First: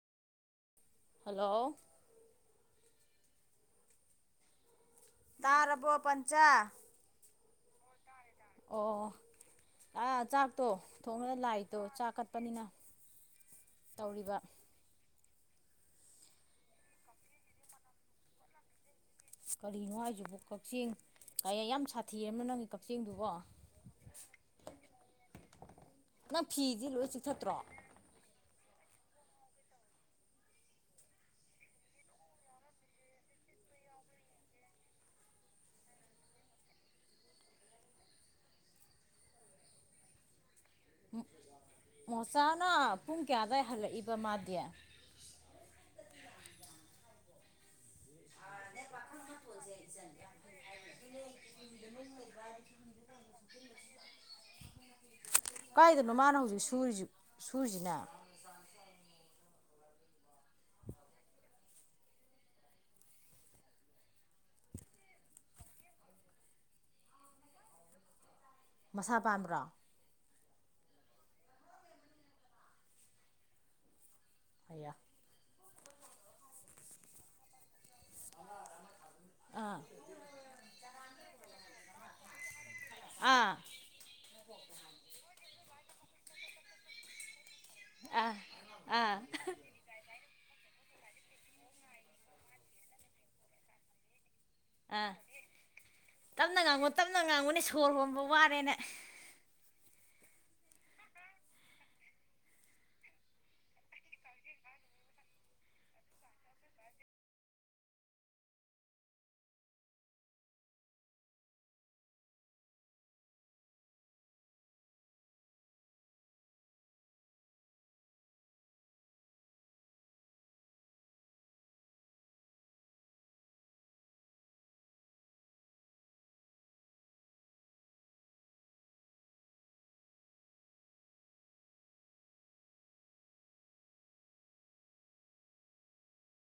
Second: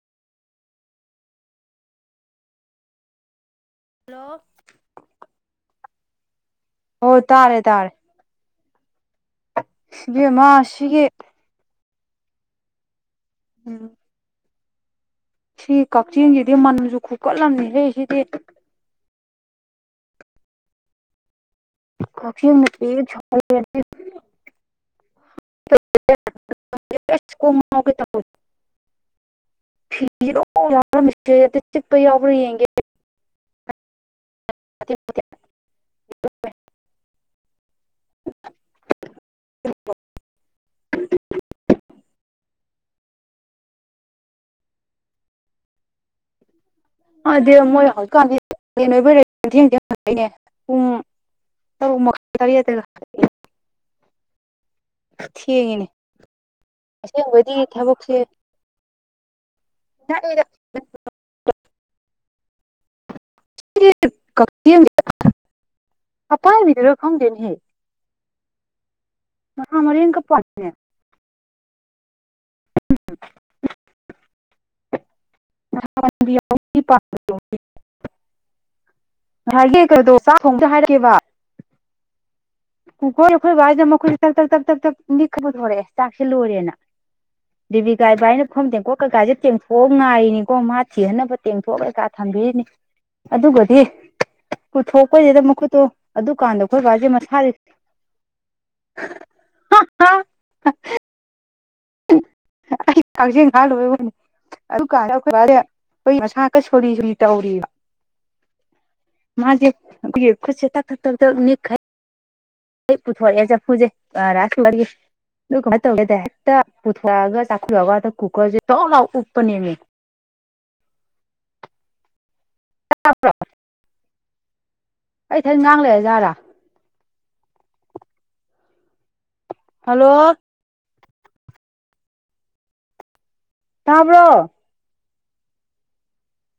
hello hello ꯇꯥꯔꯔꯕꯣ ꯄꯆꯥ ꯑꯣ ꯇꯥꯔꯦ ꯇꯥꯔꯦ ꯑꯣ ꯑ ꯏꯕꯦꯝꯃ ꯆꯥꯛꯇꯣ ꯁꯤꯒꯤ ꯊꯣꯡꯕꯗ ꯂꯥꯏꯠꯇꯣ ꯆꯥꯛ ꯀꯠꯄꯅꯤꯅ ꯎꯝ ꯇꯧꯔꯤꯕ ꯁꯤ ꯀꯛꯆꯤꯡꯒꯤꯗꯤ ꯃꯟꯁꯨ ꯈꯨꯀꯠꯂꯝꯅꯤꯁꯦ ꯁꯤꯗꯤ ꯀꯔꯤꯅꯣ ꯍꯥꯏꯁꯤꯕꯨ ꯀꯛꯆꯤꯡ ꯀꯈꯅ ꯄꯦꯦꯦ ꯅꯪ ꯐꯤꯗꯤ ꯂꯣꯏ ꯆꯤꯛꯊꯠꯇ꯭ꯔꯣ ꯐꯔꯁ ꯆꯄꯕ ꯌꯦꯡꯦ [inaudible] ꯃꯣꯆꯥꯅ ꯄꯨꯡ ꯀꯌꯥꯗꯋꯥꯏ ꯍꯜꯂꯛꯏꯕ ꯃꯥꯗꯤ [inaudible] ꯑ ꯃꯣꯏ ꯍꯧꯖꯤꯛꯀꯥꯟꯗꯤ ꯅꯣꯏ ꯊꯦꯡ ꯊꯦꯡꯅꯦ ꯄꯨꯡ [inaudible] ꯊꯦꯡꯉꯤꯅꯦ ꯀꯥꯏꯗꯅꯣ ꯃꯥꯅ ꯍꯧꯖꯤꯛ ꯁꯨꯔꯤꯁꯤ ꯑꯁꯦꯡꯕꯗꯤ ꯁꯨꯔꯤꯁꯤꯅ ꯊꯕꯛꯁꯦ [inaudible] ꯍꯥꯄꯥꯏꯚꯔ ꯐꯣꯡꯗꯦꯟ ꯍꯦ ꯃꯁꯥ ꯄꯥꯟꯕ꯭ꯔꯣ ꯃꯃꯔꯤ ꯀ ꯄꯔꯦ ꯎꯝ ꯑꯌꯥ [inaudible] ꯑꯥ ꯗꯣ ꯀꯨꯀꯣꯏ ꯑꯥ ꯑꯩꯈꯣꯏ ꯕꯥꯏꯁꯤꯗ ꯃꯈꯣꯏꯁ ꯅꯤꯛ ꯄꯨꯊꯣꯔꯛꯑꯦ ꯆꯥꯛꯁꯦ ꯂꯣꯏꯔꯦꯅ ꯦꯕꯤ ꯀꯥꯏ ꯑꯥ ꯚꯥꯏꯅ ꯈꯣꯝ ꯇꯦꯡꯀꯣꯛ ꯑꯥ ꯀꯩꯀꯥꯁꯦ ꯇꯦꯡꯐꯣꯛꯑ ꯉꯥꯏꯔꯤꯅꯤ ꯀꯣ ꯃꯥ ꯊꯤꯍꯟꯅꯕ ꯇꯦꯡꯊꯣꯛꯑ ꯀꯀꯥ ꯊꯝꯕꯤꯔꯤꯅꯤ ꯑꯗꯨꯒꯗꯤ ꯑꯥ ꯄꯨꯊꯣꯛꯄꯩꯁꯤꯗ ꯃꯈꯨꯠꯇꯣ ꯇꯞꯅ ꯑꯗꯨꯀꯥꯟꯗ ꯉꯥꯡꯉꯨ ꯑꯩꯈꯣꯏꯕꯥꯁꯦ ꯇꯞꯅ ꯃꯁꯥꯥꯁ ꯉꯥꯡꯉꯨꯅꯦ ꯁꯣꯔ ꯍꯣꯟꯕ ꯋꯥꯔꯦꯅꯦ ꯍꯥ ꯀꯁ ꯍꯜ ꯑꯣꯏꯕꯅꯤ ꯑꯗꯨ ꯀꯥꯟ ꯃꯁꯥꯀ ꯁꯣ ꯁ ꯇꯧꯔꯤꯕ ꯃꯥꯦꯁ ꯇ ꯈꯔ ꯃꯤꯅꯤ ꯈ ꯄꯨꯊꯔ ꯆ ꯐꯨꯖꯦ ꯑ ꯔꯁꯨ ꯑꯣꯏꯔꯦ ꯦ ꯍꯦꯛꯇ ꯄꯨꯊꯣꯔꯛꯑꯒ ꯆꯥꯈꯠꯂꯑꯒ ꯀꯨꯀꯔꯁꯦ ꯂꯥꯎ ꯎꯞꯄ ꯅꯦꯝꯉꯦ ꯑ ꯭ꯔ ꯑꯩ ꯊ ꯉꯥꯡ ꯂꯩꯔ ꯖꯥꯠꯔꯥ ꯍꯜꯂꯣ ꯀꯥꯕ꯭ꯔꯣ